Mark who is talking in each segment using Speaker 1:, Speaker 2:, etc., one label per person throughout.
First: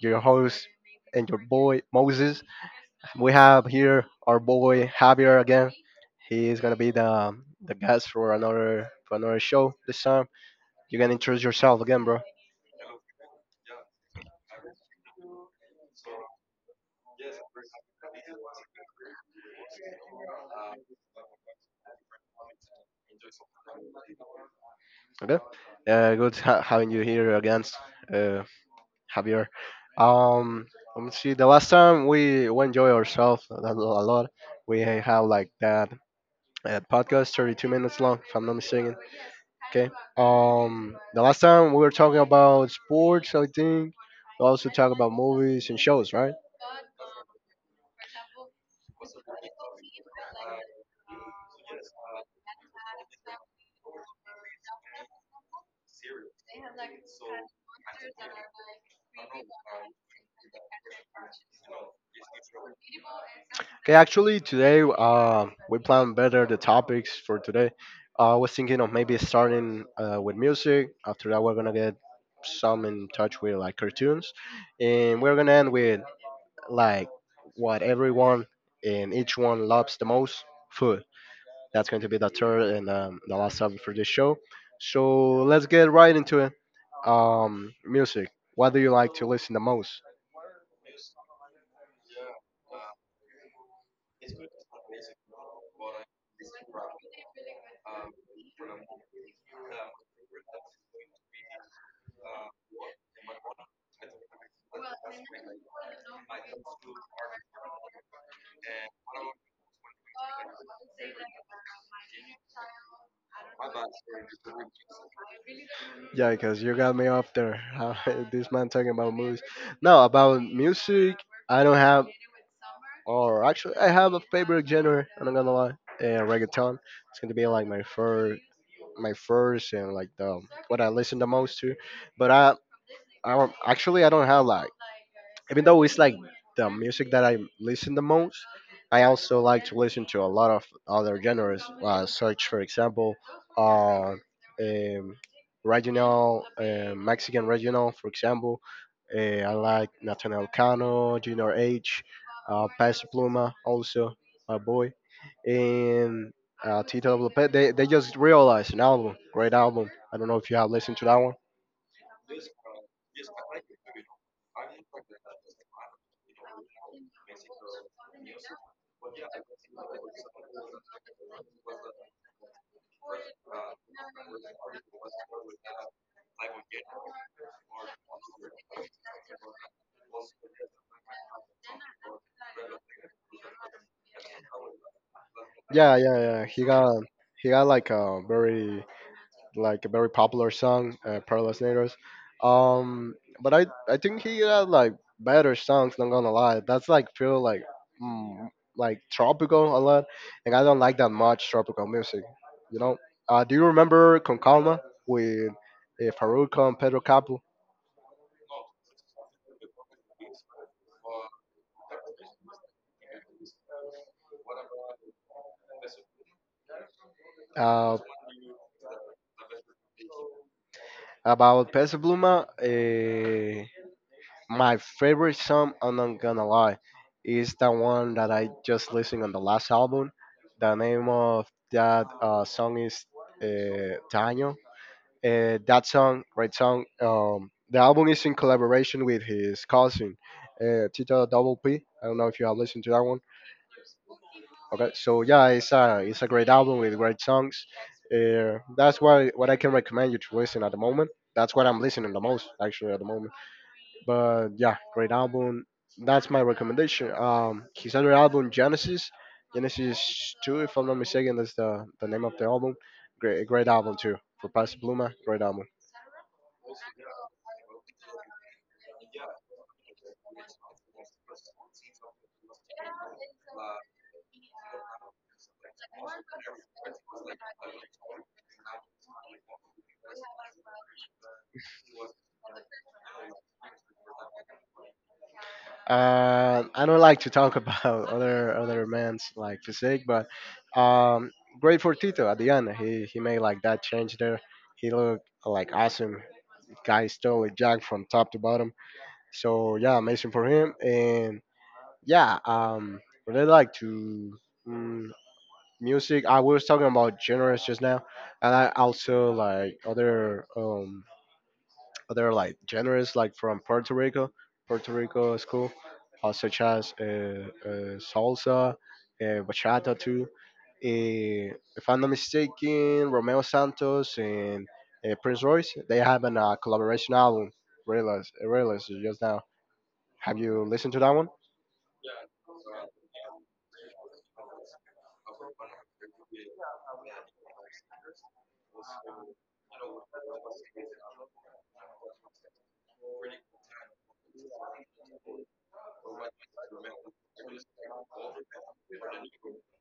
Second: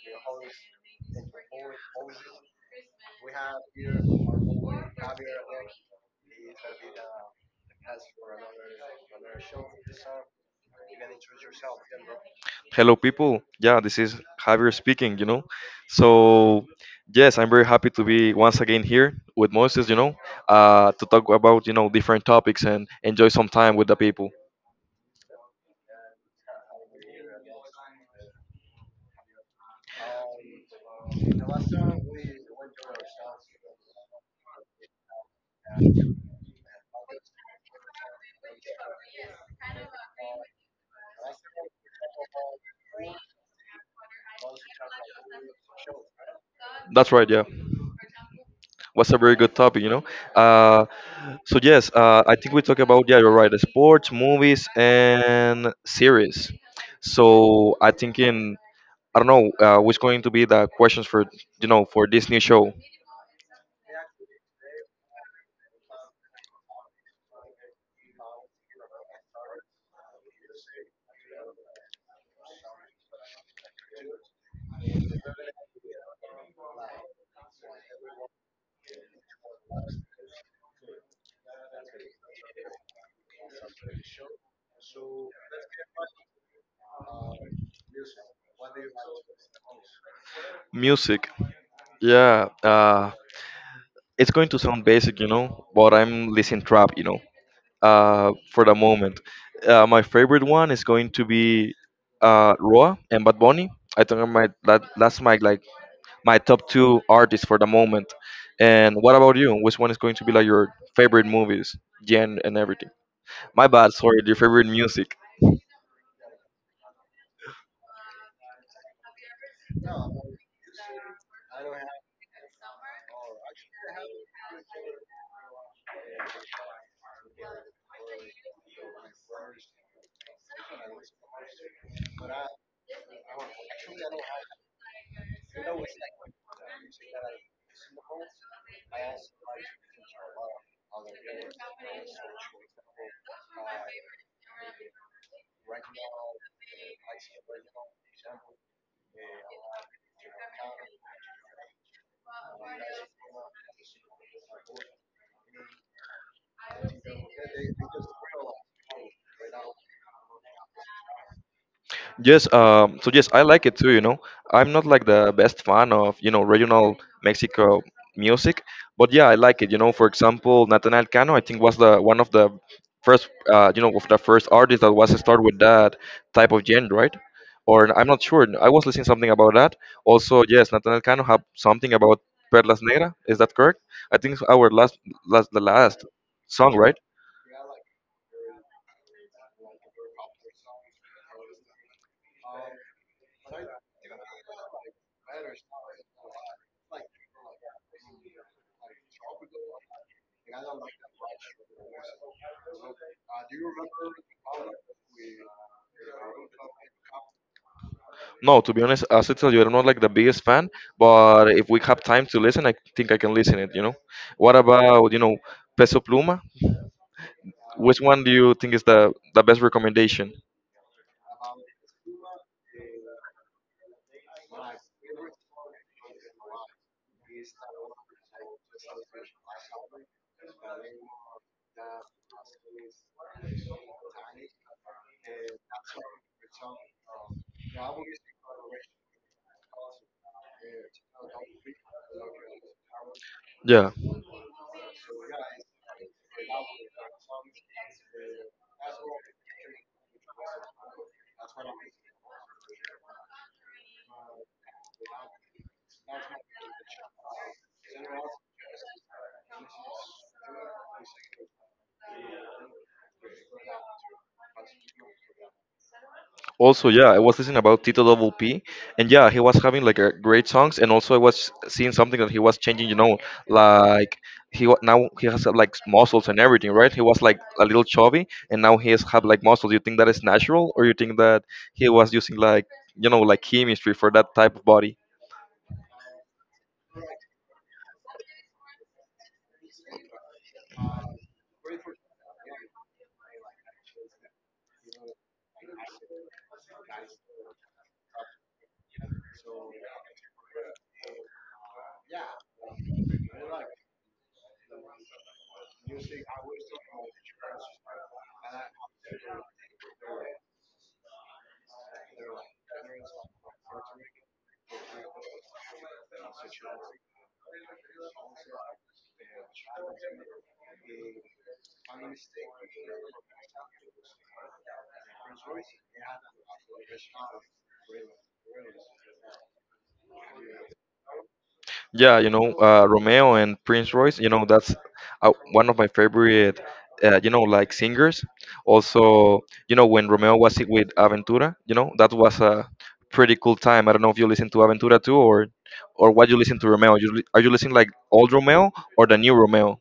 Speaker 1: Your host and your boy Moses. We have here our boy Javier again. He is gonna be the guest for another show this time. You can introduce yourself again, bro.
Speaker 2: Hello, people. Yeah, this is Javier speaking, So, yes, I'm very happy to be once again here with Moses, to talk about, different topics and enjoy some time with the people.
Speaker 1: Okay. Good having you here again, uh, Javier. Um, Let me see. The last time we enjoy ourselves a lot. We have like that podcast, 32 minutes long, if I'm not mistaken. Okay. The last time we were talking about sports, I think. We also talk about movies and shows, right?
Speaker 2: That's right, yeah. What's a very good topic, you know? Uh, so yes, I think we talk about yeah, you're right, the sports, movies, and series. So I think in I don't know what's going to be the questions for you know for this new show.
Speaker 1: Okay, actually, today we plan better the topics for today. I was thinking of maybe starting with music. After that, we're gonna get some in touch with like cartoons, and we're gonna end with like what everyone and each one loves the most: food. That's going to be the third and the last topic for this show. So let's get right into it. Music. What do you like to listen the most?
Speaker 2: Music, yeah. It's going to sound basic, you know, but I'm listening trap, you know, for the moment. My favorite one is going to be Roa and Bad Bunny. I think are that's my like my top two artists for the moment. And what about you? Which one is going to be like your favorite movies, gen and everything? My bad, sorry, your favorite music.
Speaker 1: Yeah, because you got me off there. This man talking about movies. No, about music. I don't have, or actually, I have a favorite genre. I'm not gonna lie. And reggaeton. It's gonna be like my first, and like the what I listen the most to. But I don't, actually I don't have like even though it's like the music that I listen the most, I also like to listen to a lot of other genres, such for example, uh, um, regional, Mexican regional, for example. I like Nathaniel Cano, Junior H, Peso Pluma, also my boy, and Tito Lopez. They just realized an album, great album. I don't know if you have listened to that.
Speaker 2: Yes, so yes, I like it too, you know. I'm not like the best fan of, you know, regional Mexico music, but yeah, I like it. You know, for example, Natanael Cano, I think was the one of the first, of the first artists that was to start with that type of genre, right? Or I'm not sure. I was listening something about that. Also, yes, Natanael Cano had something about Perlas Negra. Is that correct? I think it's our last, last, the
Speaker 1: Yeah,
Speaker 2: last
Speaker 1: yeah, yeah.
Speaker 2: song, right?
Speaker 1: He got like a very popular song, Pearless Neighbors. Um, but I think he got like better songs. Not gonna lie, that's like feel like mm, like tropical a lot, and I don't like that much tropical music. You know. Do you remember Concalma with Farruko and Pedro Capo?
Speaker 2: No, to be honest, as I tell you, I'm not like the biggest fan, but if we have time to listen, I think I can listen it, you know? What about, Peso Pluma?
Speaker 1: Uh,
Speaker 2: Which one do you think is the best recommendation?
Speaker 1: about Peso Pluma. My favorite song, I'm not gonna lie, is the one that I just listened on the last album. The name of that song is Daniel. That song, great song. The album is in collaboration with his cousin, Tito Double P. I don't know if you have listened to that one.
Speaker 2: Yeah.
Speaker 1: Okay, so yeah, it's a great album with great songs. That's why what I can recommend you to listen at the moment. That's what I'm listening the most actually at the moment. But yeah, great album. That's my recommendation. His other album Genesis, Genesis Two, if I'm not mistaken, that's the name of the album. Great, great album too for Pastor Bluma. Great album.
Speaker 2: Also, yeah, I was listening about Tito Double P, and yeah, he was having like a great songs, and also I was seeing something that he was changing. You know, like now he has like muscles and everything, right? He was like a little chubby, and now he has have like muscles. You think that is natural, or you think that he was using like chemistry for that type of body
Speaker 1: I don't like to talk about other men's like physique, but um, great for Tito at the end. He made like that change there. He looked like awesome guy stole it jacked from top to bottom. So yeah, amazing for him. And yeah, really like to mm, music. I was talking about genres just now, and I also like other like genres like from Puerto Rico, Puerto Rico is cool, such as salsa, bachata too. Eh, if I'm not mistaken, Romeo Santos and Prince Royce they have an collaboration album. Realize, realize just now. Have you listened to that one?
Speaker 2: yeah you know Romeo and Prince Royce you know that's one of my favorite singers also you know when Romeo was with Aventura you know that was a pretty cool time. I don't know if you listen to Aventura too, or what you listen to Romeo. Are you listening like old Romeo or the new Romeo?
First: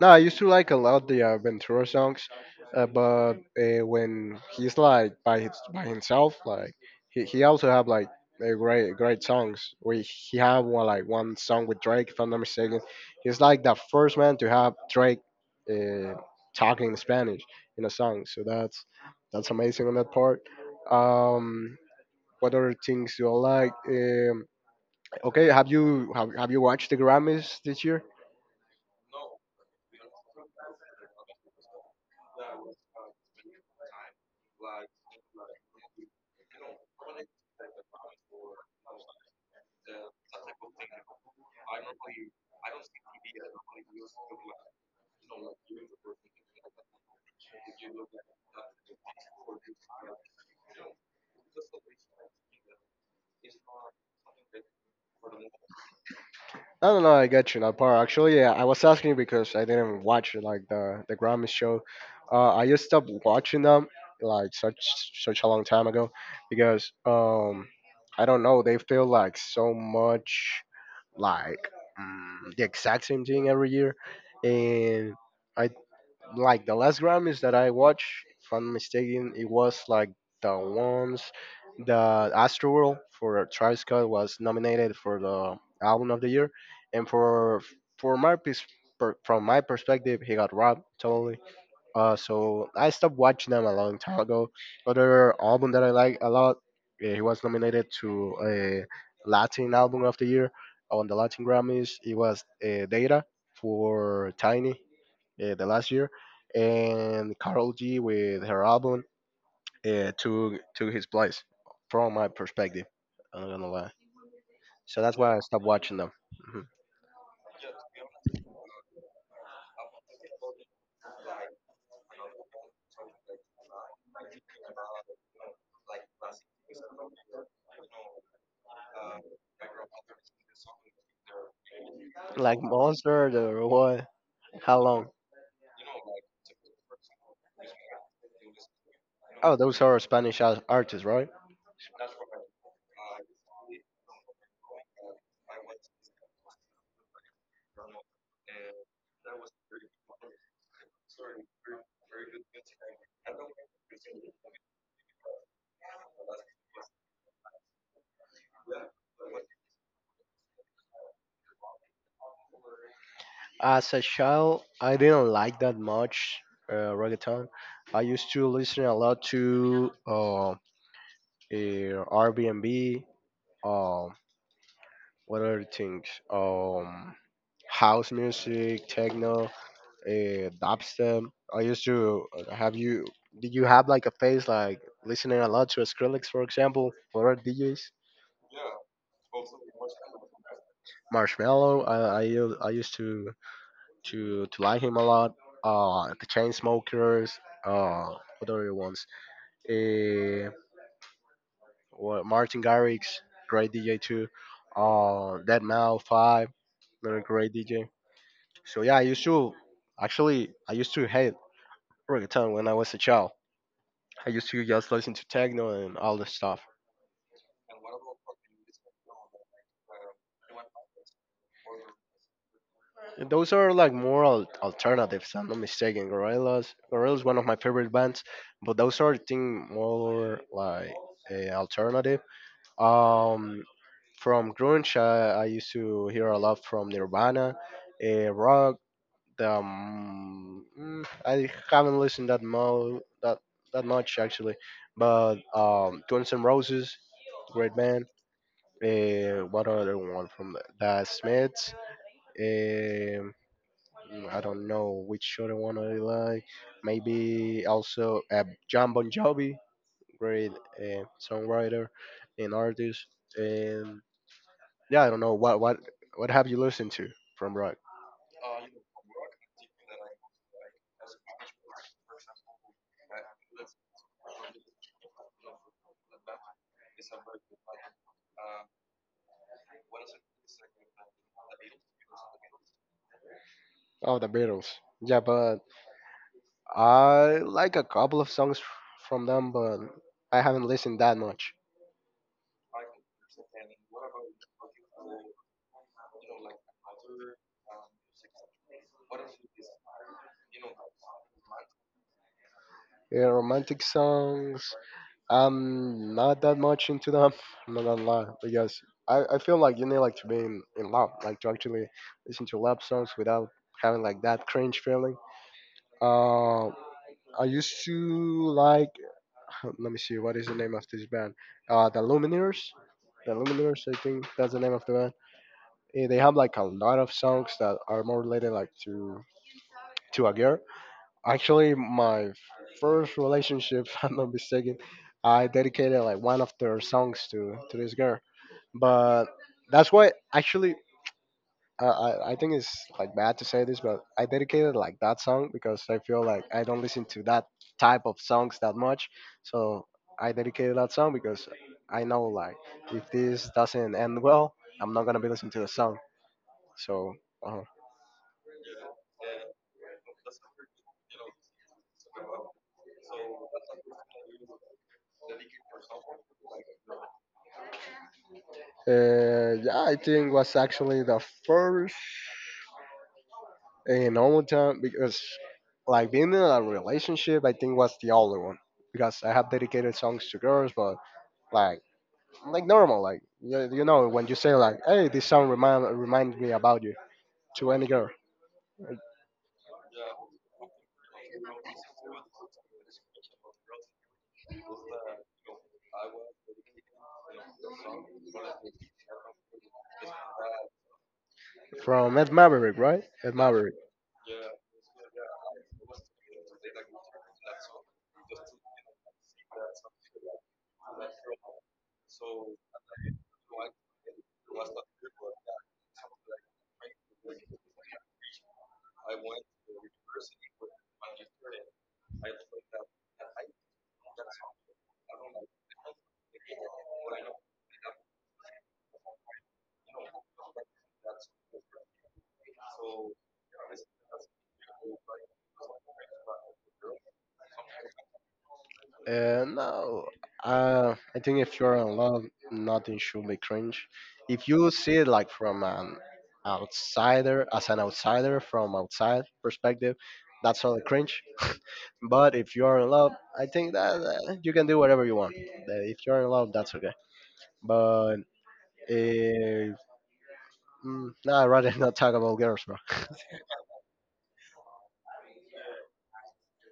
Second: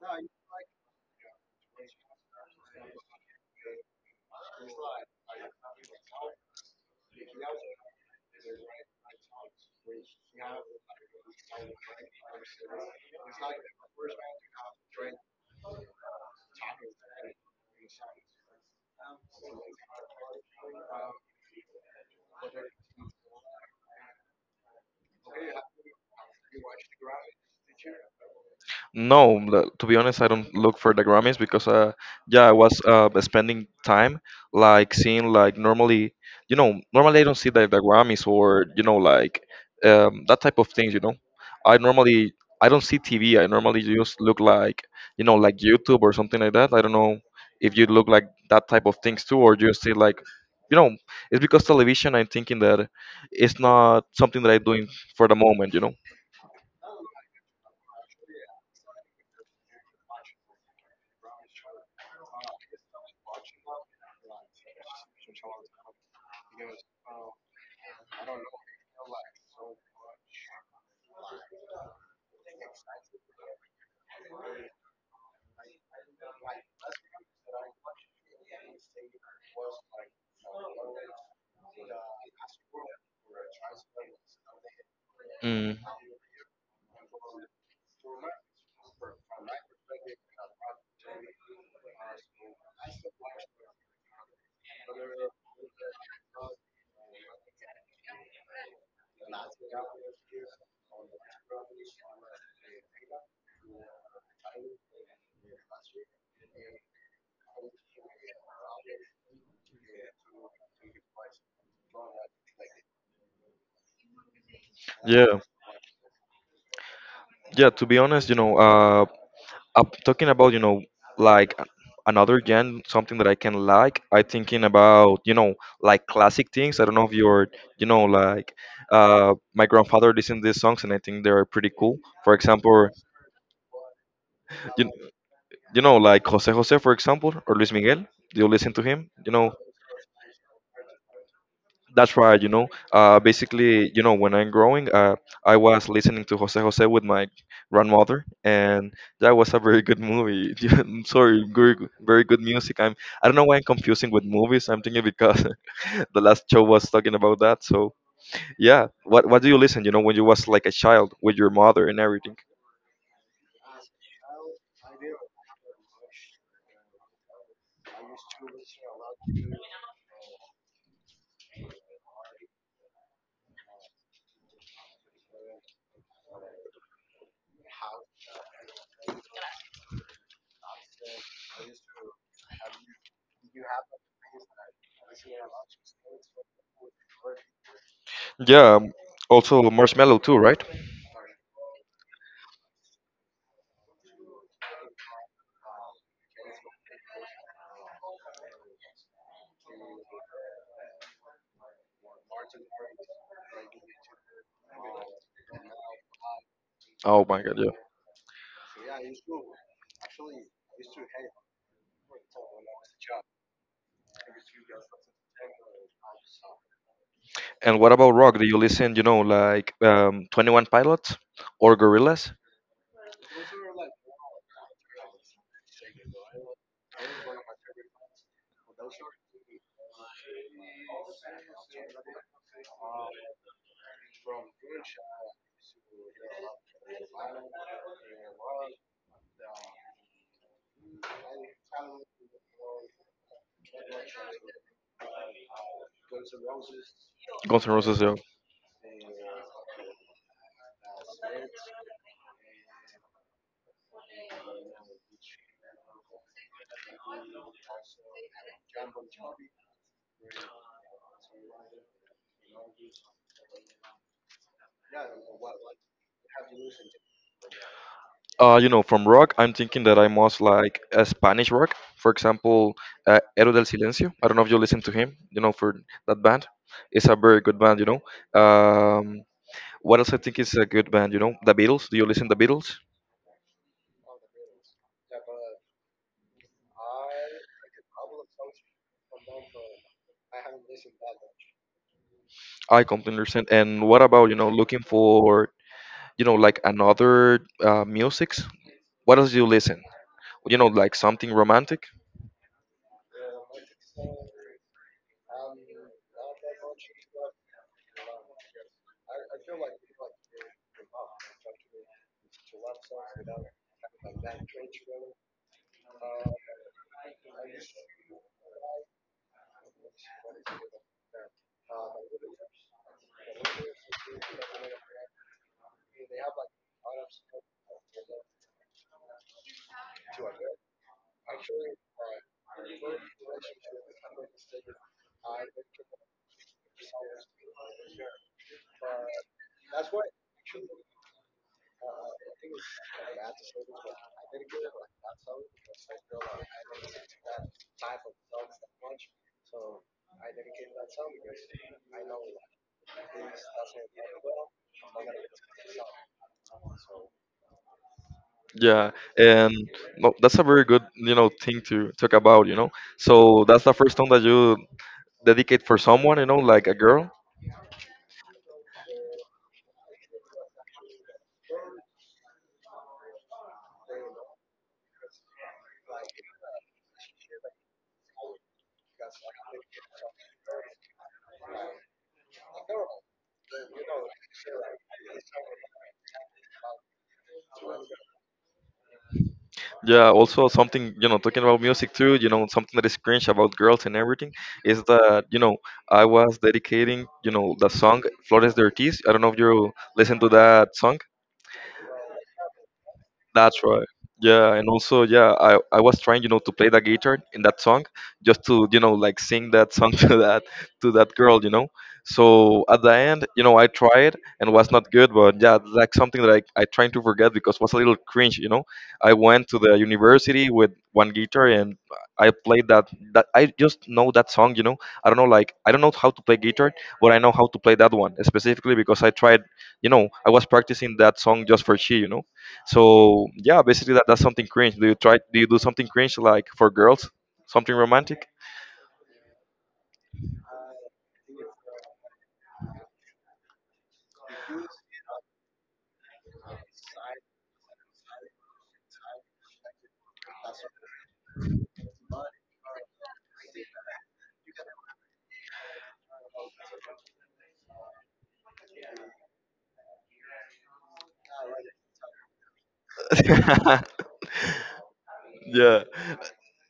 Speaker 1: No, I used to like a lot the Ventura songs, but when he's like by himself, like he also have like great great songs. We He have one song with Drake, if I'm not mistaken. He's like the first man to have Drake uh, talking in Spanish in a song. So that's amazing on that part. Um, what other things do I like? Okay, have you watched the Grammys this year?
Speaker 2: No, to be honest, I don't look for the Grammys because, yeah, I was spending time like seeing like normally, you know, normally I don't see the Grammys or you know like that type of things. You know, I normally I don't see TV. I normally just look like you know like YouTube or something like that. I don't know if you look like that type of things too, or you see like, you know, it's because television. I'm thinking that it's not something that I'm doing for the moment. You know.
Speaker 1: No, no, no. I get you, Napar. Actually, yeah, I was asking you because I didn't watch like the Grammy show. I just stopped watching them like such such a long time ago because I don't know. They feel like so much like the exact same thing every year, and I like the last Grammys that I watched, if I'm mistaken, it was like the ones the Astroworld for Travis Scott was nominated for the album of the year, and for my pers- per, from my perspective, he got robbed totally. So I stopped watching them a long time ago. Other album that I like a lot, he was nominated to a Latin album of the year on the Latin Grammys. It was Data for Tiny the last year, and Karol G with her album took took his place from my perspective. I'm not gonna lie. So that's why
Speaker 2: Yeah,
Speaker 1: I stopped watching them. Mhm.
Speaker 2: yeah. To be honest, you know, I'm talking about, you know, like a- another gen, something that I can like. I thinking about, you know, like classic things. I don't know if you're, you know, like my grandfather listened to these songs and I think they're pretty cool. For
Speaker 1: Like
Speaker 2: example,
Speaker 1: Monster the what? How
Speaker 2: you,
Speaker 1: long?
Speaker 2: you know, like Jose Jose, for example, or Luis Miguel. Do you listen to him? You know,
Speaker 1: Oh, those are Spanish ar- artists, right?
Speaker 2: that's right, you know. Basically, you know, when I'm growing, I was listening to Jose Jose with my grandmother, and that was a very good movie. Yeah, I'm Sorry, very good music. I don't know why I'm confusing with movies. I'm thinking because the last show was talking about that. So yeah, what do you listen? You know, when you was like a child with your mother and everything.
Speaker 1: As a child, I didn't like that much reggaeton. I used to listen a lot to Airbnb, um, what other things? House music, techno, dubstep. I used to have you. Did you have like a phase like listening a lot to Skrillex, for example, or other DJs?
Speaker 2: Yeah, also Marshmello too, right?
Speaker 1: Marshmallow. I used to to like him a lot. The Chainsmokers, what other ones? Uh, Martin Garrix, great DJ too. Deadmau Five, another
Speaker 2: Oh my
Speaker 1: great
Speaker 2: God, yeah.
Speaker 1: DJ. So yeah, I used to actually I used to hate reggaeton when I was a child. I used to just listen to techno and all this stuff.
Speaker 2: And what about rock? Do you listen? You know, like 21 Pilots or Gorillaz?
Speaker 1: And those are like more al- alternatives. I'm not mistaken. Gorillaz, Gorillaz, one of my favorite bands, but those are thing more like a alternative. Um, From grunge, I used to hear a lot from Nirvana, rock. I haven't listened that mo that that much actually, but Guns N' Roses,
Speaker 2: Guns N'
Speaker 1: great
Speaker 2: Roses.
Speaker 1: band. What other one from the Smiths? Um, I don't know which other one I like. Maybe also John Bon Jovi, great songwriter and artist. And. Yeah, I don't know what have you listened to from rock?
Speaker 2: You know, from rock, I'm thinking that I must like a Spanish rock. For example, Héroe del Silencio. I don't know if you listen to him. You know, for that band, it's a very good band. You know. Um, what else I think is a good band? You know, The Beatles. Do you listen to The Beatles?
Speaker 1: Oh, the Beatles. Yeah, but I like a couple of songs from them, but I haven't listened that much.
Speaker 2: I completely understand. And what about you know looking for you know like another musics? What else do you listen? You know, like something romantic.
Speaker 1: Yeah, romantic songs. I'm not that much into them. I'm not gonna lie, because I feel like you need like to be in love, like to actually listen to love songs without having like that cringe feeling. Uh, I used to like let me see what is the name of this band the Lumineers, the Lumineers, I think that's the name of the band. Eh, they have like a lot of songs that are more related like to a girl, actually my first relationship if I'm not mistaken, I dedicated like one of their songs to this girl, but that's why actually, I think it's like bad to say this, but I dedicated like that song because I feel like I don't listen to that type of songs that much. So I dedicated that song because I know like if this doesn't end well, I'm not gonna be listening to the song. So uh,
Speaker 2: Yeah, and no, that's a very good you know thing to talk about. You know, so that's the first song that you dedicate for someone, you know, like a girl.
Speaker 1: yeah, I think was actually the first in normal time because like being in a relationship, I think was the only one because I have dedicated songs to girls, but like. Like normal, like you know when you say like, hey, this song reminds me about you to any girl.
Speaker 2: Yeah, also something, you know, talking about music too, you know, something that is cringe about girls and everything is that, you know, I was dedicating, you know, the song Flores de Ortiz. I don't know if you listen to that song.
Speaker 1: From Ed Maverick, right? Ed
Speaker 2: That's
Speaker 1: Maverick.
Speaker 2: right. Yeah, and also, yeah, I was trying, you know, to play the guitar in that song, just to, you know, like sing that song to that girl, you know. So at the end, you know, I tried and was not good, but yeah, like something that I trying to forget because was a little cringe, you know. I went to the university with one guitar and I played that I just know that song, you know. I don't know, like I don't know how to play guitar, but I know how to play that one specifically because I tried, you know, I was practicing that song just for she, you know so yeah, basically that's something cringe. Do you try? Do you do something cringe like for girls? Something romantic?
Speaker 1: No, I think if you're in love, nothing should be cringe. If you see it like from an outsider, as an outsider from outside perspective, that's all cringe. But if you're in love, I think that you can do whatever you want. If you're in love, that's okay. But if no, I'd rather not talk about girls, bro.
Speaker 2: yeah,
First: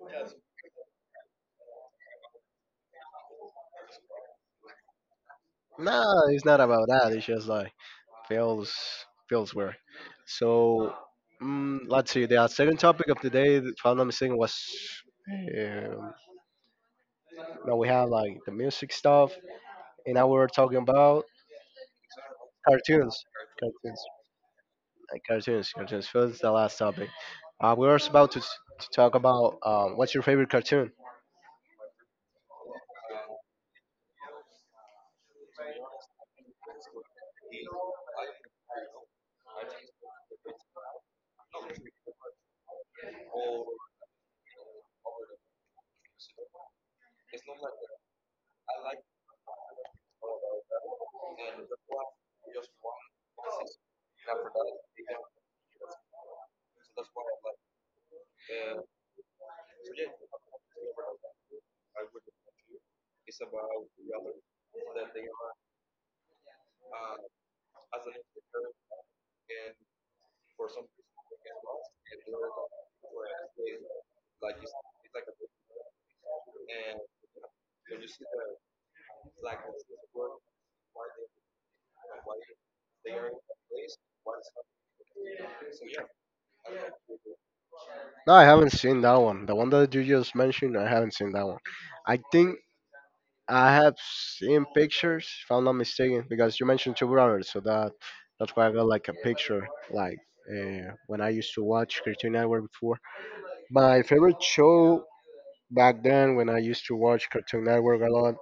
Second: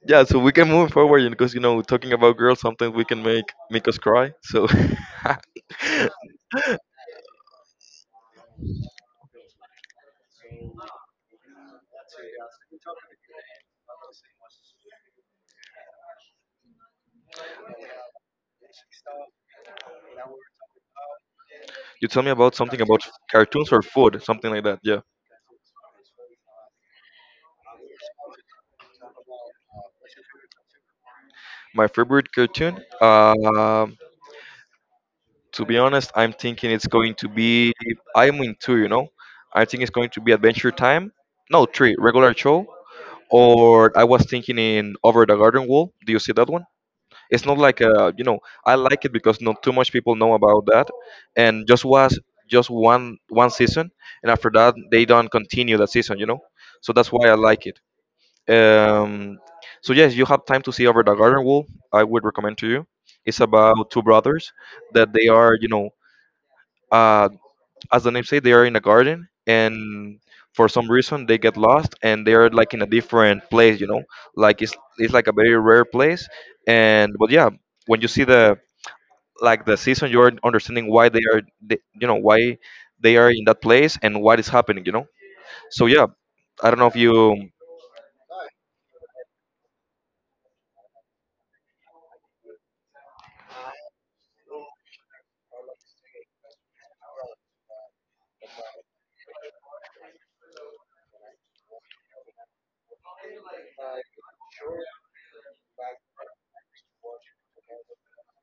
Speaker 2: yeah. So we can move forward you know, because you know talking about girls sometimes we can make us cry. So
Speaker 1: No, it's not about that. It's just like feels feels weird. So let's see. The second topic of the day, if I'm not mistaken, was um, now we have like the music stuff, and now we're talking about
Speaker 2: you tell me about something about
Speaker 1: cartoons,
Speaker 2: cartoons or
Speaker 1: cartoons,
Speaker 2: food, something like that. Yeah,
Speaker 1: like cartoons, cartoons. So that's the last topic. We were about to talk about what's your favorite cartoon.
Speaker 2: my favorite cartoon. To be honest, I'm thinking it's going to be. I'm in two. You know, I think it's going to be Adventure Time. No, three regular show. Or I was thinking in Over the Garden Wall. Do you see that one? It's not like a, you know, I like it because not too much people know about that, and just was just one season, and after that they don't continue that season, you know. So that's why I like it. Um, so yes, you have time to see Over the Garden Wall. I would recommend to you. It's about two brothers that they are, you know, uh, as the name say, they are in a garden, and for some reason they get lost, and they are like in a different place. You know, like it's like a very rare place. And but yeah, when you see the like the season, you're understanding why you know, why they are in that place and what is happening. You know, so yeah, I don't know if you.
Speaker 1: No, I haven't seen that one. The one that you just mentioned, I haven't seen that one. I think I have seen pictures, if I'm not mistaken, because you mentioned Two Brothers, so that's why I got like a picture, like when I used to watch Cartoon Network before. My favorite show back then, when I used to watch Cartoon Network a lot,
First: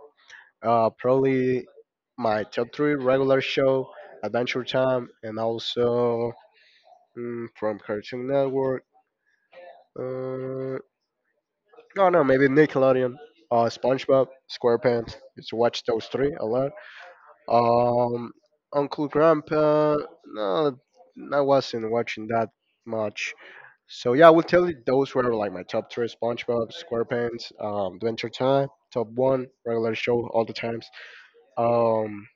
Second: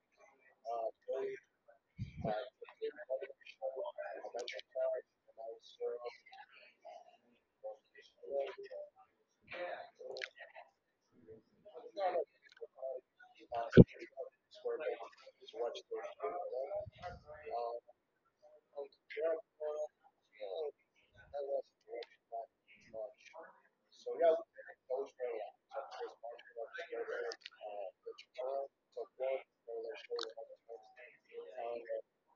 Speaker 1: probably my top three regular show, Adventure Time, and also from Cartoon Network. Uh, no, maybe Nickelodeon, SpongeBob, SquarePants. Used to watch those three a lot. Um, Uncle Grandpa, no, I wasn't watching that much. So yeah, I will tell you those were like my top three: SpongeBob SquarePants, Adventure Time, top one, regular show, all the times. Um,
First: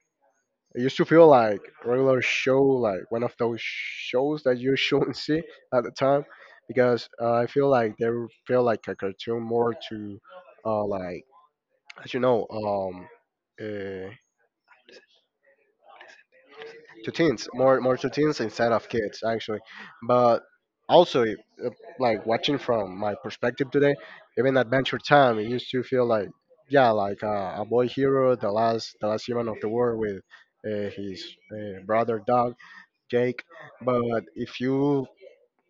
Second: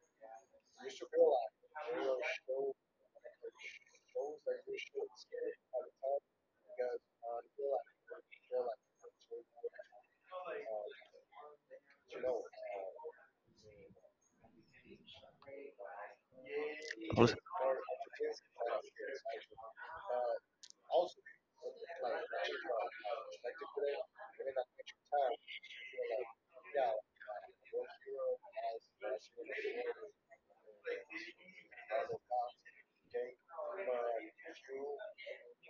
Speaker 1: I used to feel like regular show, like one of those shows that you shouldn't see at the time, because I feel like they feel like a cartoon more to, like as you know, uh. to teens, more to teens instead of kids actually. But also, if, like watching from my perspective today, even Adventure Time, it used to feel like yeah, like a boy hero, the last human of the world with his brother dog Jake. But if you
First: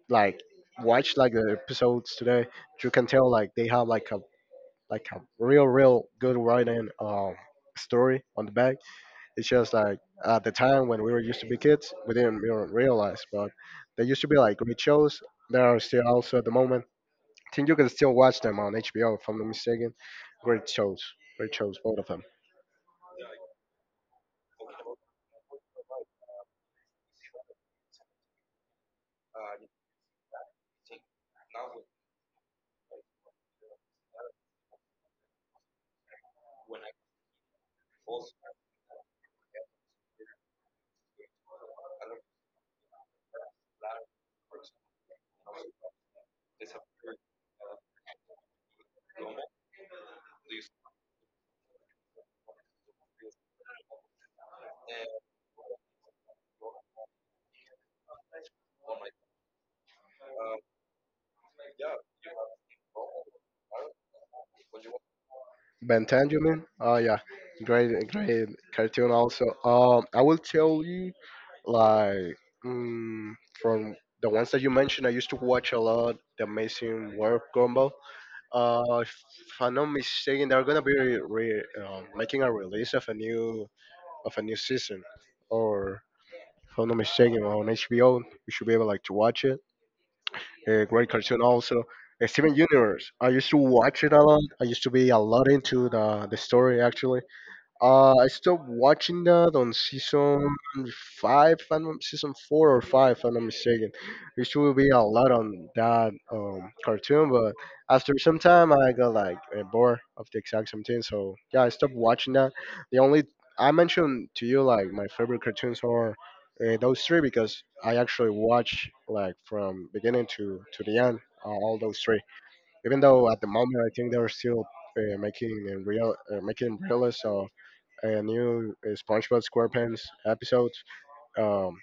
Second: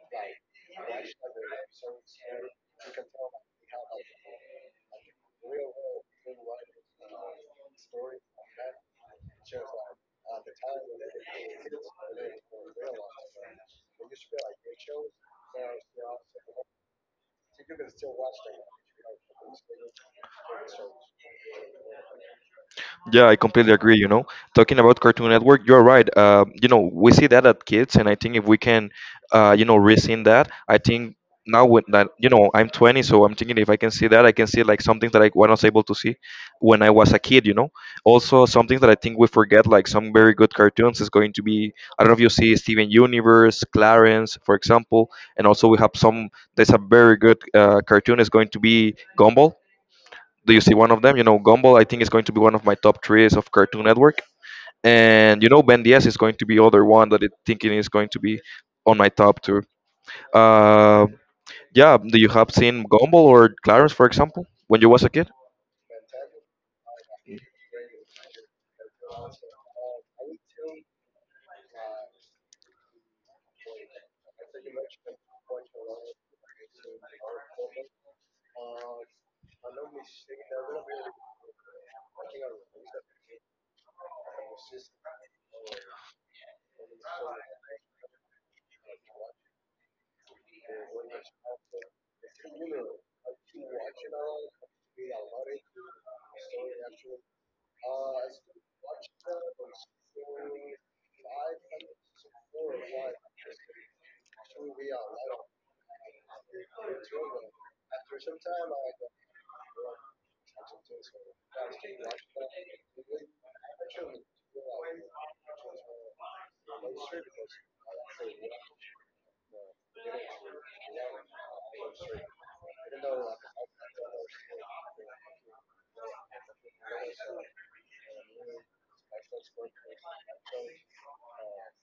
Speaker 1: like watch like the episodes today, you can tell like they have like a real good writing story on the back. It's just like at the time when we were used to be kids, we didn't even realize. But there used to be like great shows. There are still also at the moment. I think you can still watch them on HBO if I'm not mistaken. Great shows, great shows, both of them.
Speaker 2: Yeah, I completely agree. You know, talking about Cartoon Network, you're right. You know, we see that at kids, and I think if we can, you know, rescind that, I think now with that, you know, I'm 20, so I'm thinking if I can see that, I can see like some things that I was not able to see when I was a kid. You know, also some things that I think we forget, like some very good cartoons, is going to be. I don't know if you see Steven Universe, Clarence, for example, and also we have some. There's a very good cartoon is going to be Gumball. Do you see one of them? You know, Gumball, I think, is going to be one of my top threes of Cartoon Network. And, you know, Ben Ds is going to be other one that I think it is going to be on my top two. Uh, yeah, do you have seen Gumball or Clarence, for example, when you was a kid?
Speaker 1: Ben 10, you mean? Oh yeah, great, great cartoon also. I will tell you, like, mm, from the ones that you mentioned, I used to watch a lot. The Amazing World Gumball. If I'm not mistaken, they're gonna be making a release of a new season, or if I'm not mistaken, on HBO. You should be able like to watch it. A great cartoon also. Steven Universe. I used to watch it a lot. I used to be a lot into the story actually. I stopped watching that on season five, if I'm not- season four or five, if I'm not mistaken. Which will be a lot on that cartoon, but after some time, I got like bored of the exact same thing. So yeah, I stopped watching that. The only I mentioned to you like my favorite cartoons are those three because I actually watch like from beginning to the end all those three. Even though at the moment I think they're still making realists of a new SpongeBob SquarePants episode. Um,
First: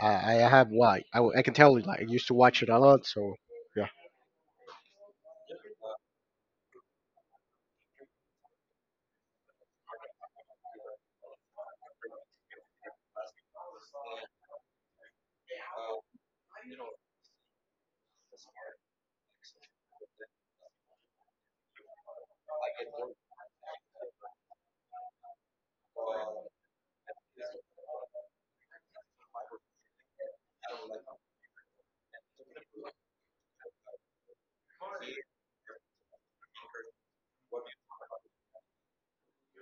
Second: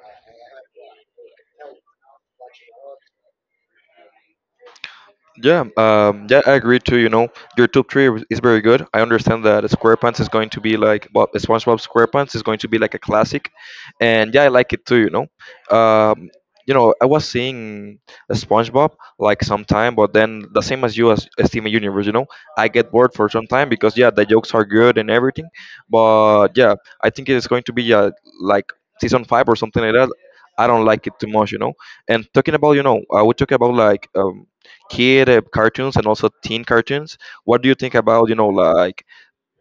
Speaker 1: I have like I can tell you like I used to watch it a lot. So yeah,
Speaker 2: Yeah, yeah, I agree too. You know, your top three is very good. I understand that SquarePants is going to be like Bob, SpongeBob SquarePants is going to be like a classic, and yeah, I like it too. You know, I was seeing SpongeBob like some time, but then the same as you as Steven Universe. You know, I get bored for some time because yeah, the jokes are good and everything, but yeah, I think it's going to be like season five or something like that. I don't like it too much, And talking about, I would talk about like kid cartoons and also teen cartoons, what do you think about, you know, like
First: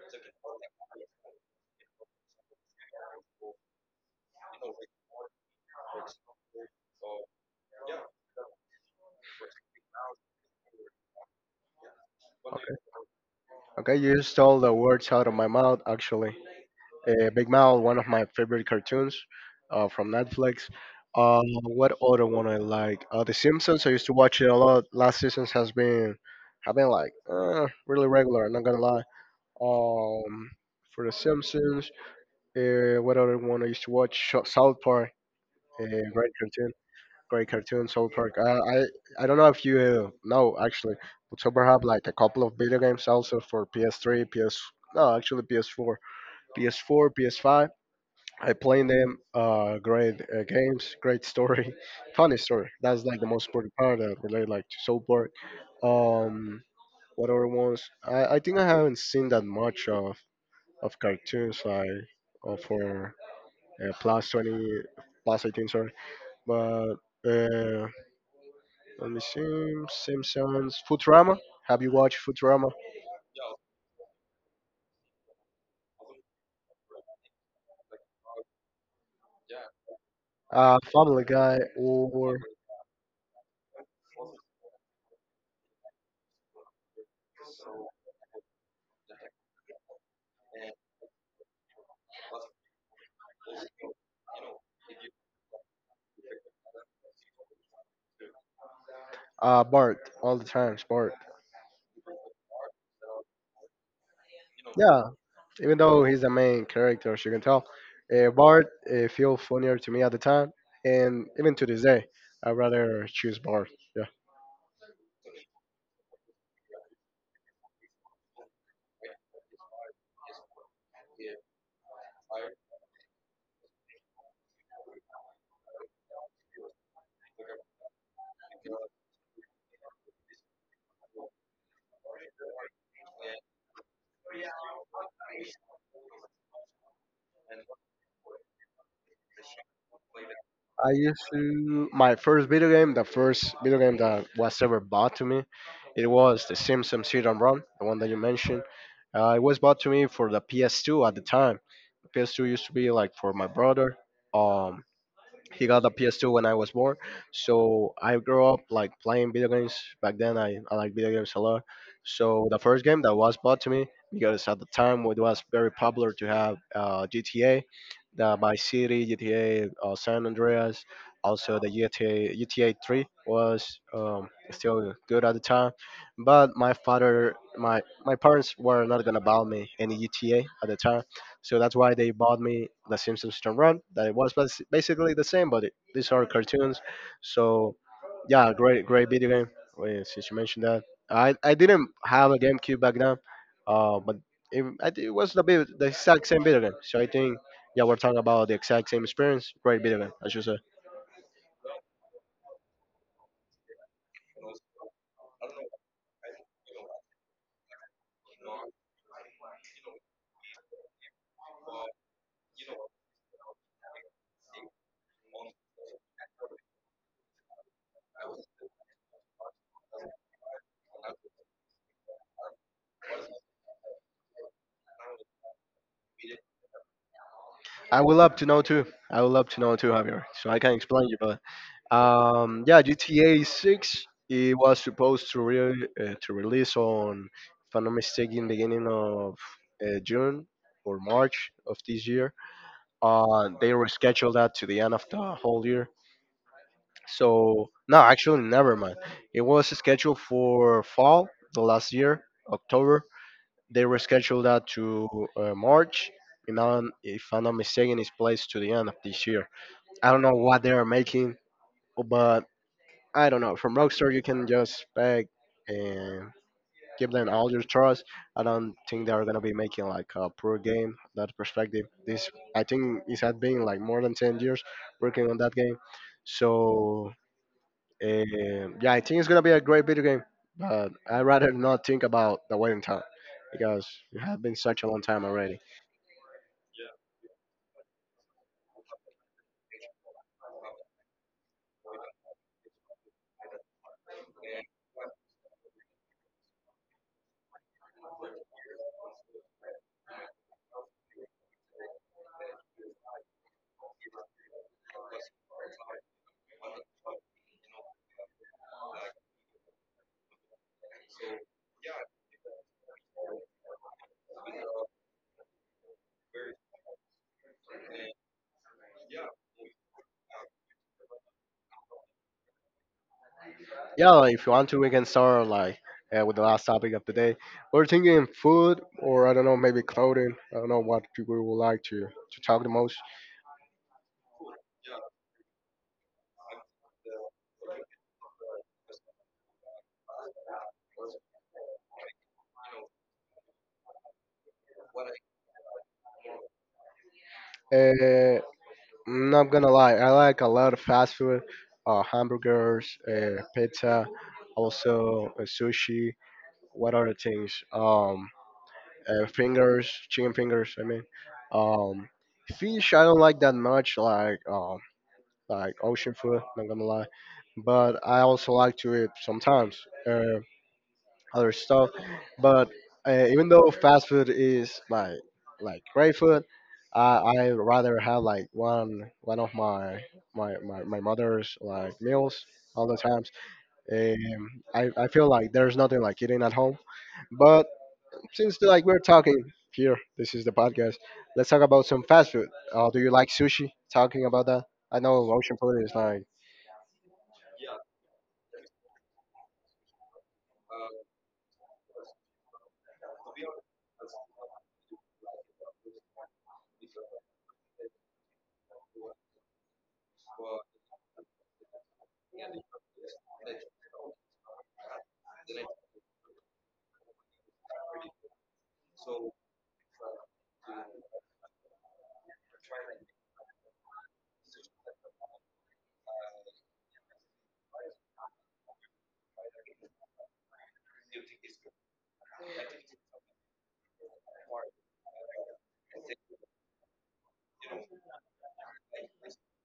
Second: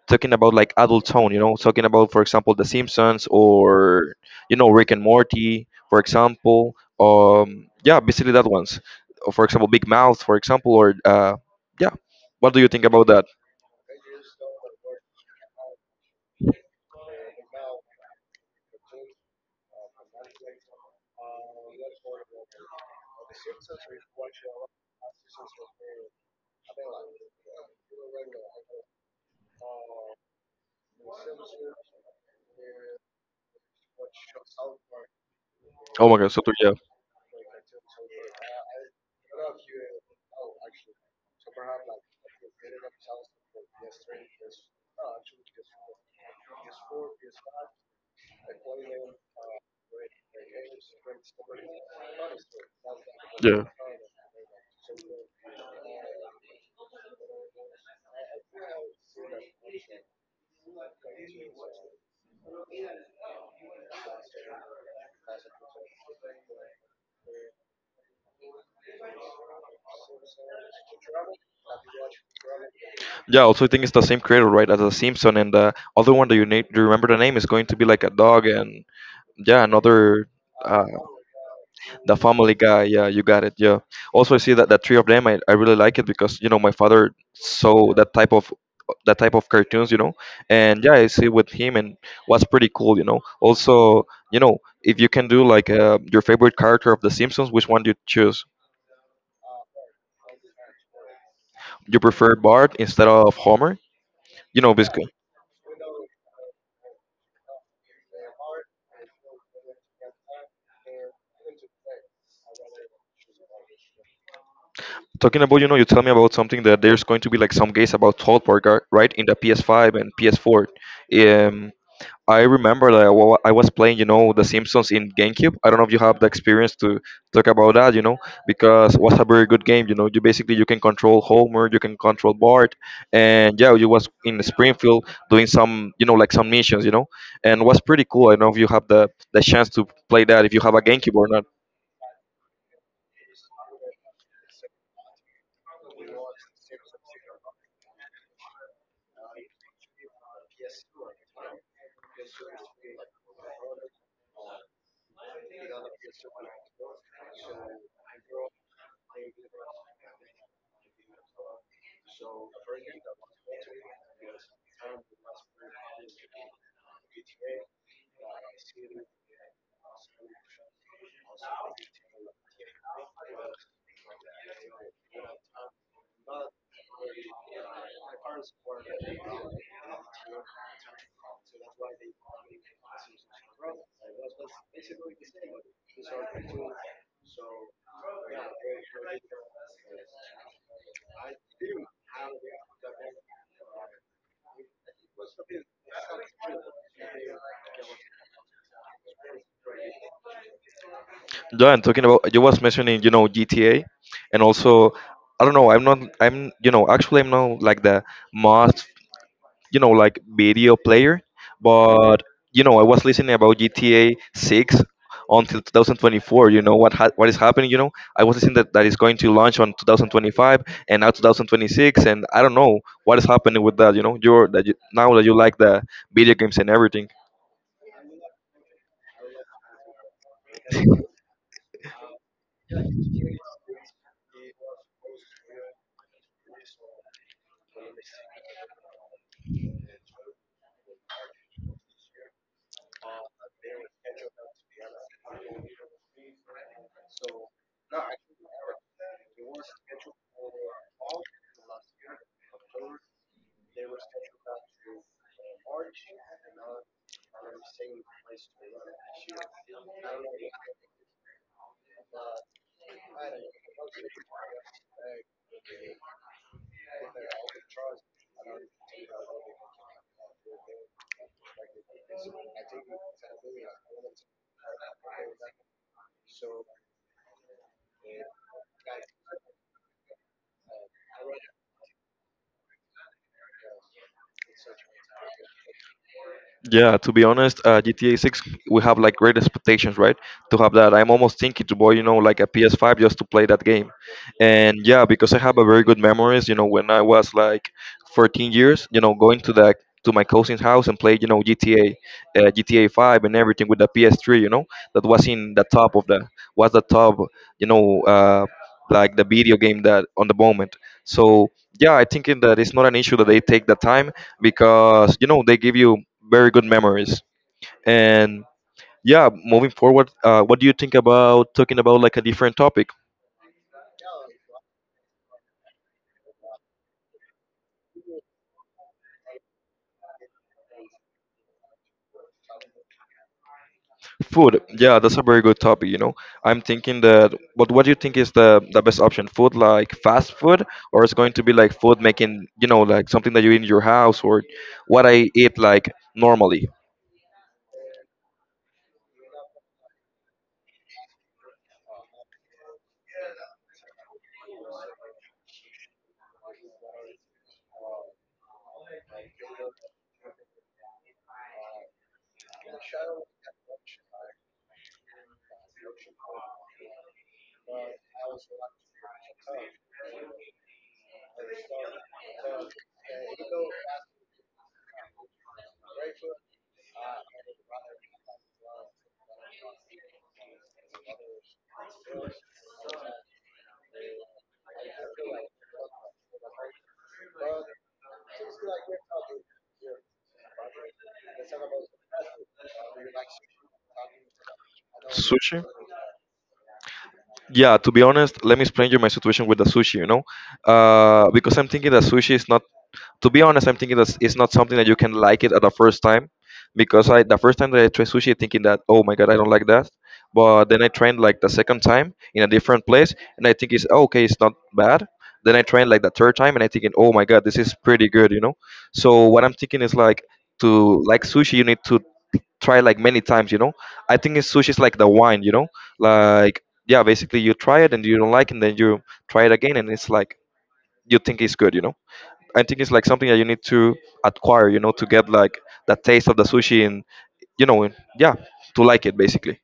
Speaker 2: talking about like adult tone, you know, talking about, for example, the Simpsons, or you know, Rick and Morty, for example? Yeah, basically that ones. Or, for example, Big Mouth, for example, or yeah, what do you
Speaker 1: okay,
Speaker 2: think about that?
Speaker 1: okay. You just stole the words out of my mouth. Actually, Big Mouth, one of my favorite cartoons from Netflix. What other one I like? The Simpsons. I used to watch it a lot. Last seasons has been Have been like really regular. I'm not gonna lie. Um, for The Simpsons, what other one I used to watch? South Park. A
Speaker 2: Oh my God,
Speaker 1: great
Speaker 2: yeah.
Speaker 1: cartoon, great cartoon, South Park. I don't know if you know actually, but South Park have like a couple of video games also for PS3, PS no actually PS4, PS4, PS5. I played them. Great games, great story, funny story. That's like the most
Speaker 2: Yeah.
Speaker 1: important part that relate like to South Park. Um, what other ones? I think I haven't seen that much of cartoons like for plus 20 plus 18, sorry, but. Uh, Let me see. Simpsons, Futurama. Have you watched Futurama?
Speaker 2: Yeah, also I think it's the same creator, right, as the Simpson, and the other one that you name, you remember the name is going to be like a dog, and yeah, another uh,
Speaker 1: Family Guy
Speaker 2: the
Speaker 1: or
Speaker 2: Family Guy. Yeah, you got it. Yeah. Also, I see that the three of them, I really like it because you know my father saw that type of cartoons, you know, and yeah, I see with him, and what's pretty cool, you know. Also, you know, if you can do like your favorite character of the Simpsons, which one do you choose?
Speaker 1: Bart. All the times, Bart.
Speaker 2: You prefer Bart instead of Homer? You know, because
Speaker 1: Yeah, even though he's the main character, as you can tell, Bart feel funnier to me at the time, and even to this day, I rather choose Bart. Yeah.
Speaker 2: talking about, you know, you tell me about something that there's going to be like some games about South Park, right? In the PS5 and PS4. Um, I remember that I was playing, you know, the Simpsons in GameCube. I don't know if you have the experience to talk about that, you know, because it was a very good game. You know, you basically you can control Homer, you can control Bart, and yeah, you was in Springfield doing some, you know, like some missions, you know, and was pretty cool. I don't know if you have the chance to play that if you have a
Speaker 1: I
Speaker 2: GameCube
Speaker 1: used
Speaker 2: or not.
Speaker 1: to my first video game, the first video game that was ever bought to me, it was The Simpsons Hit and Run, the one that you mentioned. It was bought to me for the PS2 at the time. The PS2 used to be like for my brother. Um, he got a PS2 when I was born, so I grew up like playing video games. Back then, I like video games a lot. So the first game that was bought to me because at the time it was very popular to have GTA, the My City, GTA San Andreas, also the GTA 3 was still good at the time. But my father, my parents were not gonna buy me any GTA at the time, so that's why they bought me The Simpsons Don't Run. That it was basically the same, but it, these are cartoons. So yeah, great video game. Wait, since you mentioned that, I didn't have a GameCube back then, but it was the bit, the exact same video game. So I think yeah, we're talking about the exact same experience. Great video game, I should say.
Speaker 2: Yeah, and talking about you was mentioning, you know, GTA, and also I don't know, I'm not, I'm, you know, actually I'm not like the most, you know, like video player, but you know, I was listening about GTA 6 until 2024. You know what is happening? You know, I was listening that that is going to launch on 2025 and now 2026, and I don't know what is happening with that. You know, now that you like the video games and everything.
Speaker 1: I would love to know too. I would love to know too, Javier. So I can explain you, but yeah, GTA Six. It was supposed to to release on, if I'm not mistaken, beginning of June or March of this year. They rescheduled that to the end of the whole year. So no, actually, never mind. It was scheduled for fall the last year, October. They rescheduled that to March. And now, if I'm not mistaken, it's placed to the end of this year. I don't know what they are making, but I don't know. From Rockstar, you can just expect and give them all your trust. I don't think they are gonna be making like a poor game. That perspective, this I think it had been like more than 10 years working on that game. So yeah, I think it's gonna be a great video game, but I rather not think about the waiting time because it has been such a long time already.
Speaker 2: Yeah, to be honest, GTA 6, we have like great expectations, right? To have that. I'm almost thinking to buy, you know, like a PS5 just to play that game. And yeah, because I have a very good memories, you know, when I was like 14 years, you know, going to the to my cousin's house and play, you know, GTA, GTA 5 and everything with the PS3, you know, that was in the top of the was the top, you know, like the video game that on the moment. So yeah, I thinking that it's not an issue that they take the time because you know they give you very good memories. And yeah, moving forward, what do you think about talking about like a different topic?
Speaker 1: Yeah, like, if you want to, we can start like with the last topic of the day. We're thinking food, or I don't know, maybe clothing. I don't know what you would like to talk the most.
Speaker 2: Food. Yeah, that's a very good topic. You know, I'm thinking that. But what do you think is the best option? Food like fast food, or it's going to be like food making? You know, like something that you eat in your house, or what I eat like normally.
Speaker 1: Uh, I'm not gonna lie, I like a lot of fast food, hamburgers, pizza, also sushi. What other things? Fingers, chicken fingers. I mean, um, fish. I don't like that much. Like ocean food. Not gonna lie, but I also like to eat sometimes uh, other stuff. But even though fast food is my like great food, I rather have like one of my my mother's like meals all the times. I feel like there's nothing like eating at home. But since like we're talking here, this is the podcast. Let's talk about some fast food. Do you like sushi? Talking about that, I know ocean
Speaker 2: Sushi.
Speaker 1: food is like
Speaker 2: Yeah, to be honest, let me explain you my situation with the sushi, you know? Because I'm thinking that sushi is not, to be honest, I'm thinking that it's not something that you can like it at the first time. Because I, the first time that I tried sushi, thinking that, oh my God, I don't like that. But then I trained like the second time in a different place, and I think it's, "Oh, okay, it's not bad." Then I trained like the third time, and I thinking, oh my God, this is pretty good, you know? So what I'm thinking is like, to like sushi, you need to try like many times, you know. I think it's sushi is like the wine, you know, like yeah, basically you try it and you don't like it, and then you try it again and it's like you think it's good, you know. I think it's like something that you need to acquire, you know, to get like the taste of the sushi, and yeah, to like it basically.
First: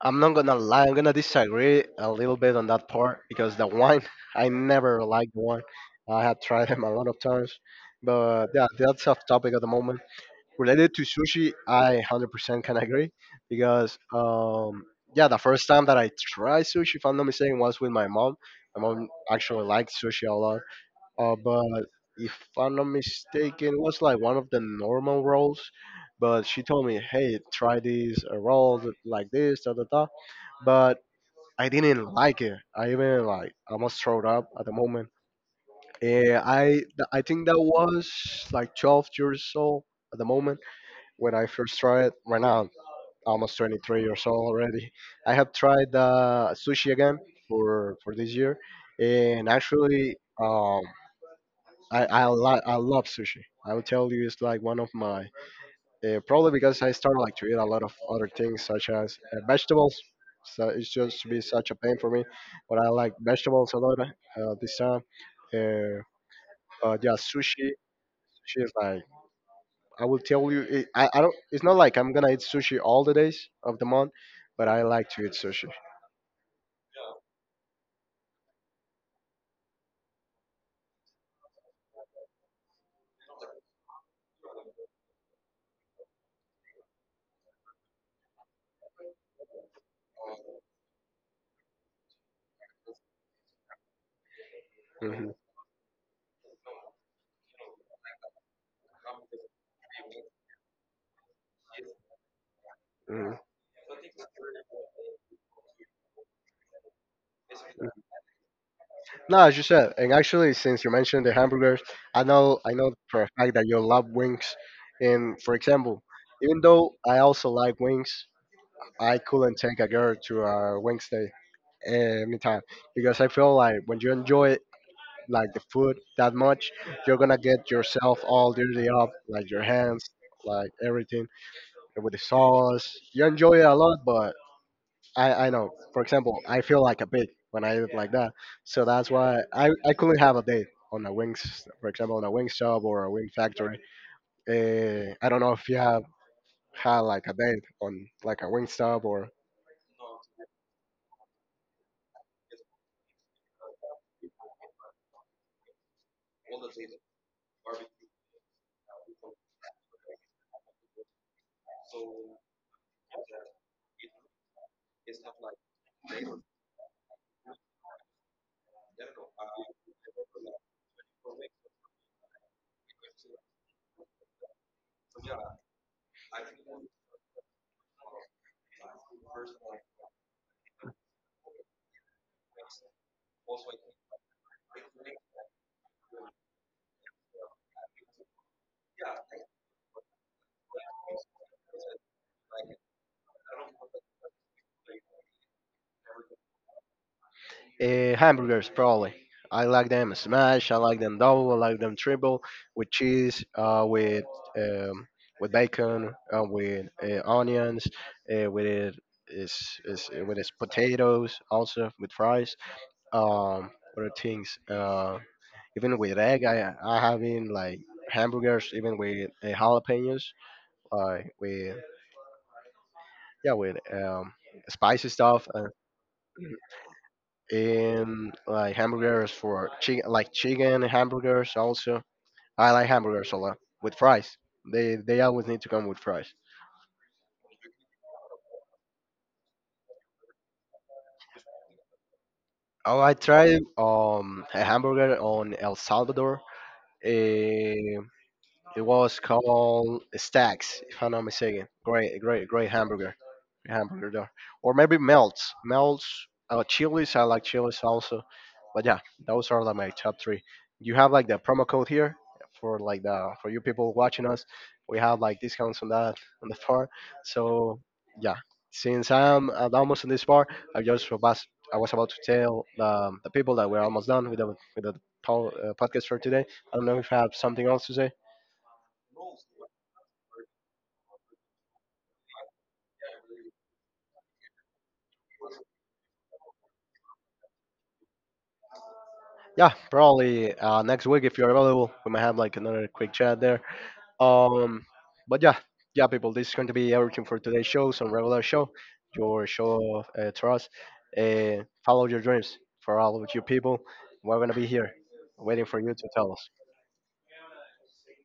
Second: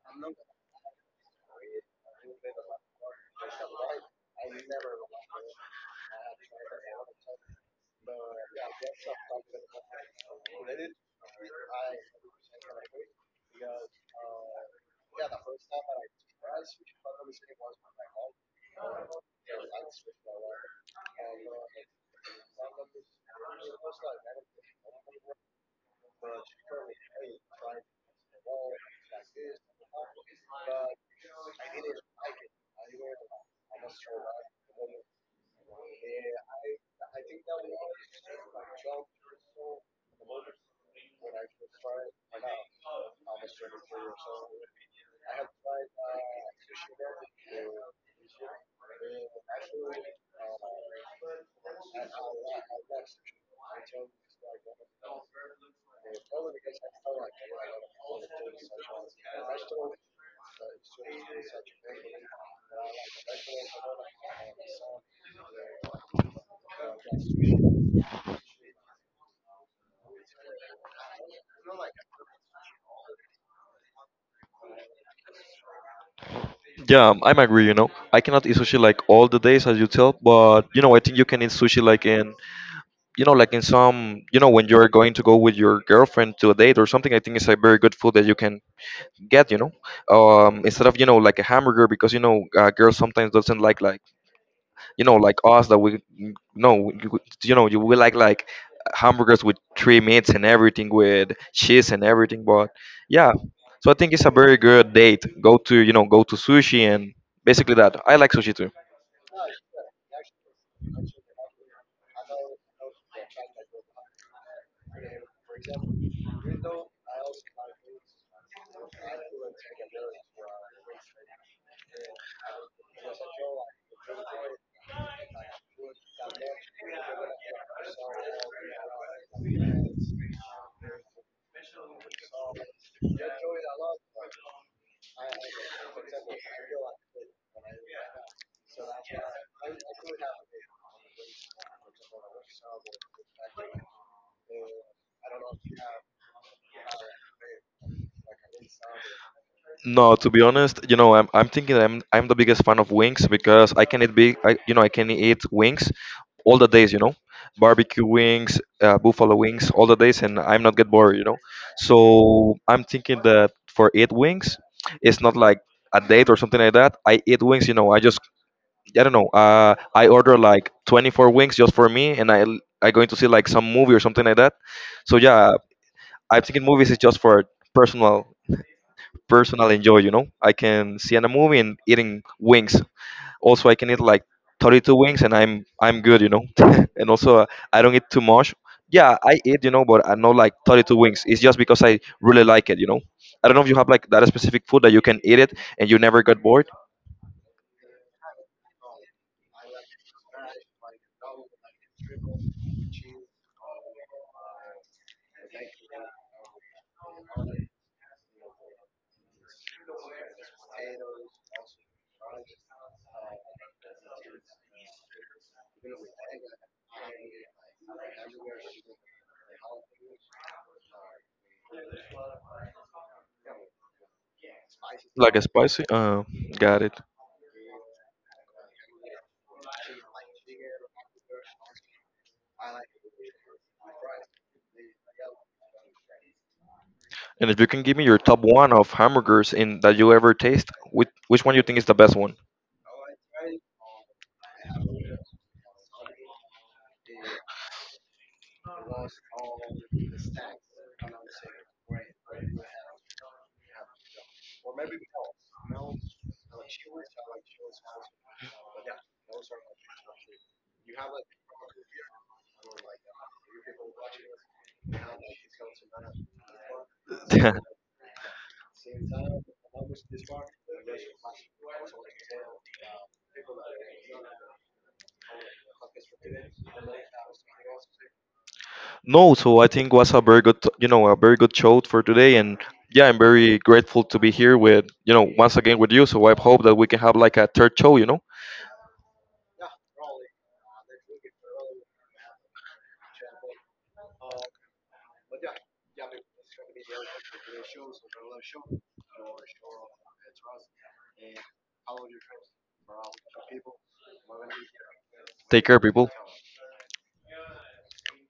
Speaker 1: I'm not gonna lie, I'm gonna disagree a little bit on that part because the wine, I never liked wine. I have tried them a lot of times, but yeah, that's off topic at the moment. Related to sushi, I 100% can agree because, yeah, the first time that I tried sushi, if I'm not mistaken, was with my mom. My mom actually liked sushi a lot, but if I'm not mistaken, it was like one of the normal rolls. But she told me, hey, try these rolls like this, da da da, but I didn't like it. I even like almost throw up at the moment. And I think that was like 12 years old at the moment when I first tried. Right now, I'm almost 23 years old already. I have tried sushi again for this year, and actually, um, I love sushi. I will tell you, it's like one of my probably because I started like to eat a lot of other things such as vegetables. So it's just to be such a pain for me, but I like vegetables a lot this time. Uh, but yeah, sushi. Sushi is like I will tell you. It, I don't. It's not like I'm gonna eat sushi all the days of the month, but I like to eat sushi.
Speaker 2: Yeah, I'm agree, you know. I cannot eat sushi like all the days as you tell, but you know I think you can eat sushi like in, you know, like in some, you know, when you're going to go with your girlfriend to a date or something, I think it's a very good food that you can get, you know. Instead of, you know, like a hamburger, because you know, girls sometimes doesn't like, you know,
Speaker 1: Hmm.
Speaker 2: like us that we, no you, would- you know, you will like hamburgers with three meats and everything with cheese and everything, but yeah.
Speaker 1: Hmm.
Speaker 2: So I think it's a very good date go to, you know, go to sushi, and basically that I like sushi too.
Speaker 1: No, as you said, and actually, since you mentioned the hamburgers, I know for a fact that you love wings. And for example, even though I also like wings, I couldn't take a girl to a Wednesday anytime because I feel like when you enjoy like the food that much, you're gonna get yourself all dirty up, like your hands, like everything with the sauce. You enjoy it a lot, but I know. For example, I feel like a pig when I eat like that, so that's why I couldn't have a date on a wings, for example, on a wing shop or a wing factory. I don't know if you have had like a date on like a wing stop or
Speaker 2: No, to be honest, you know, I'm thinking that I'm the biggest fan of wings because I can eat big, I, you know, I can eat wings all the days, you know, barbecue wings, buffalo wings, all the days, and I'm not get bored, you know. So I'm thinking that for eat wings, it's not like a date or something like that. I eat wings, you know. I don't know. I order like 24 wings just for me, and I going to see like some movie or something like that. So yeah, I'm thinking movies is just for personal personally enjoy. You know, I can see in a movie and eating wings. Also, I can eat like 32 wings and I'm good. You know, and also I don't eat too much. Yeah, I eat. You know, but I know like 32 wings. It's just because I really like it. You know, I don't know if you have like that specific food that you can eat it and you never get bored.
Speaker 1: Hamburgers, probably. I like them smash. I like them double. I like them triple with cheese, um, with bacon, with onions, with it is is with its potatoes also with fries. Um, Other things. Even with egg, I having like hamburgers, even with jalapenos, like with yeah with spicy
Speaker 2: Like a
Speaker 1: stuff,
Speaker 2: spicy. Got it.
Speaker 1: and like hamburgers for chicken, like chicken hamburgers also. I like hamburgers a lot with fries. They always need to come with fries.
Speaker 2: And if you can give me your top one of hamburgers in that you ever taste, which one you think is the best one?
Speaker 1: Oh, I tried a hamburger on El Salvador. eh, It was called Stacks, if I'm not mistaken. Great hamburger, hamburger there. Or maybe Melts, Melts. Chili's, I like Chili's also. But yeah, those are like my top three. You have like the promo code here for like the for you people watching us. We have like discounts on that on the bar. So yeah, since I'm almost in this bar, I just was I was about to tell the people that we're almost done with the podcast for today. I don't know if you have something else to say.
Speaker 2: No, so I think was a very good, you know, a very good show for today, and yeah, I'm very grateful to be here with, you know, once again with you. So I hope that we can have like a third show, you know.
Speaker 1: Yeah, probably next week if you're available, we might have like another quick chat there. Um, but yeah, yeah, people, this is going to be everything for today's show. Some regular show, your show of trust. Follow your dreams for all of you people. We're gonna be here, waiting
Speaker 2: Take care,
Speaker 1: for you to
Speaker 2: people.
Speaker 1: tell us.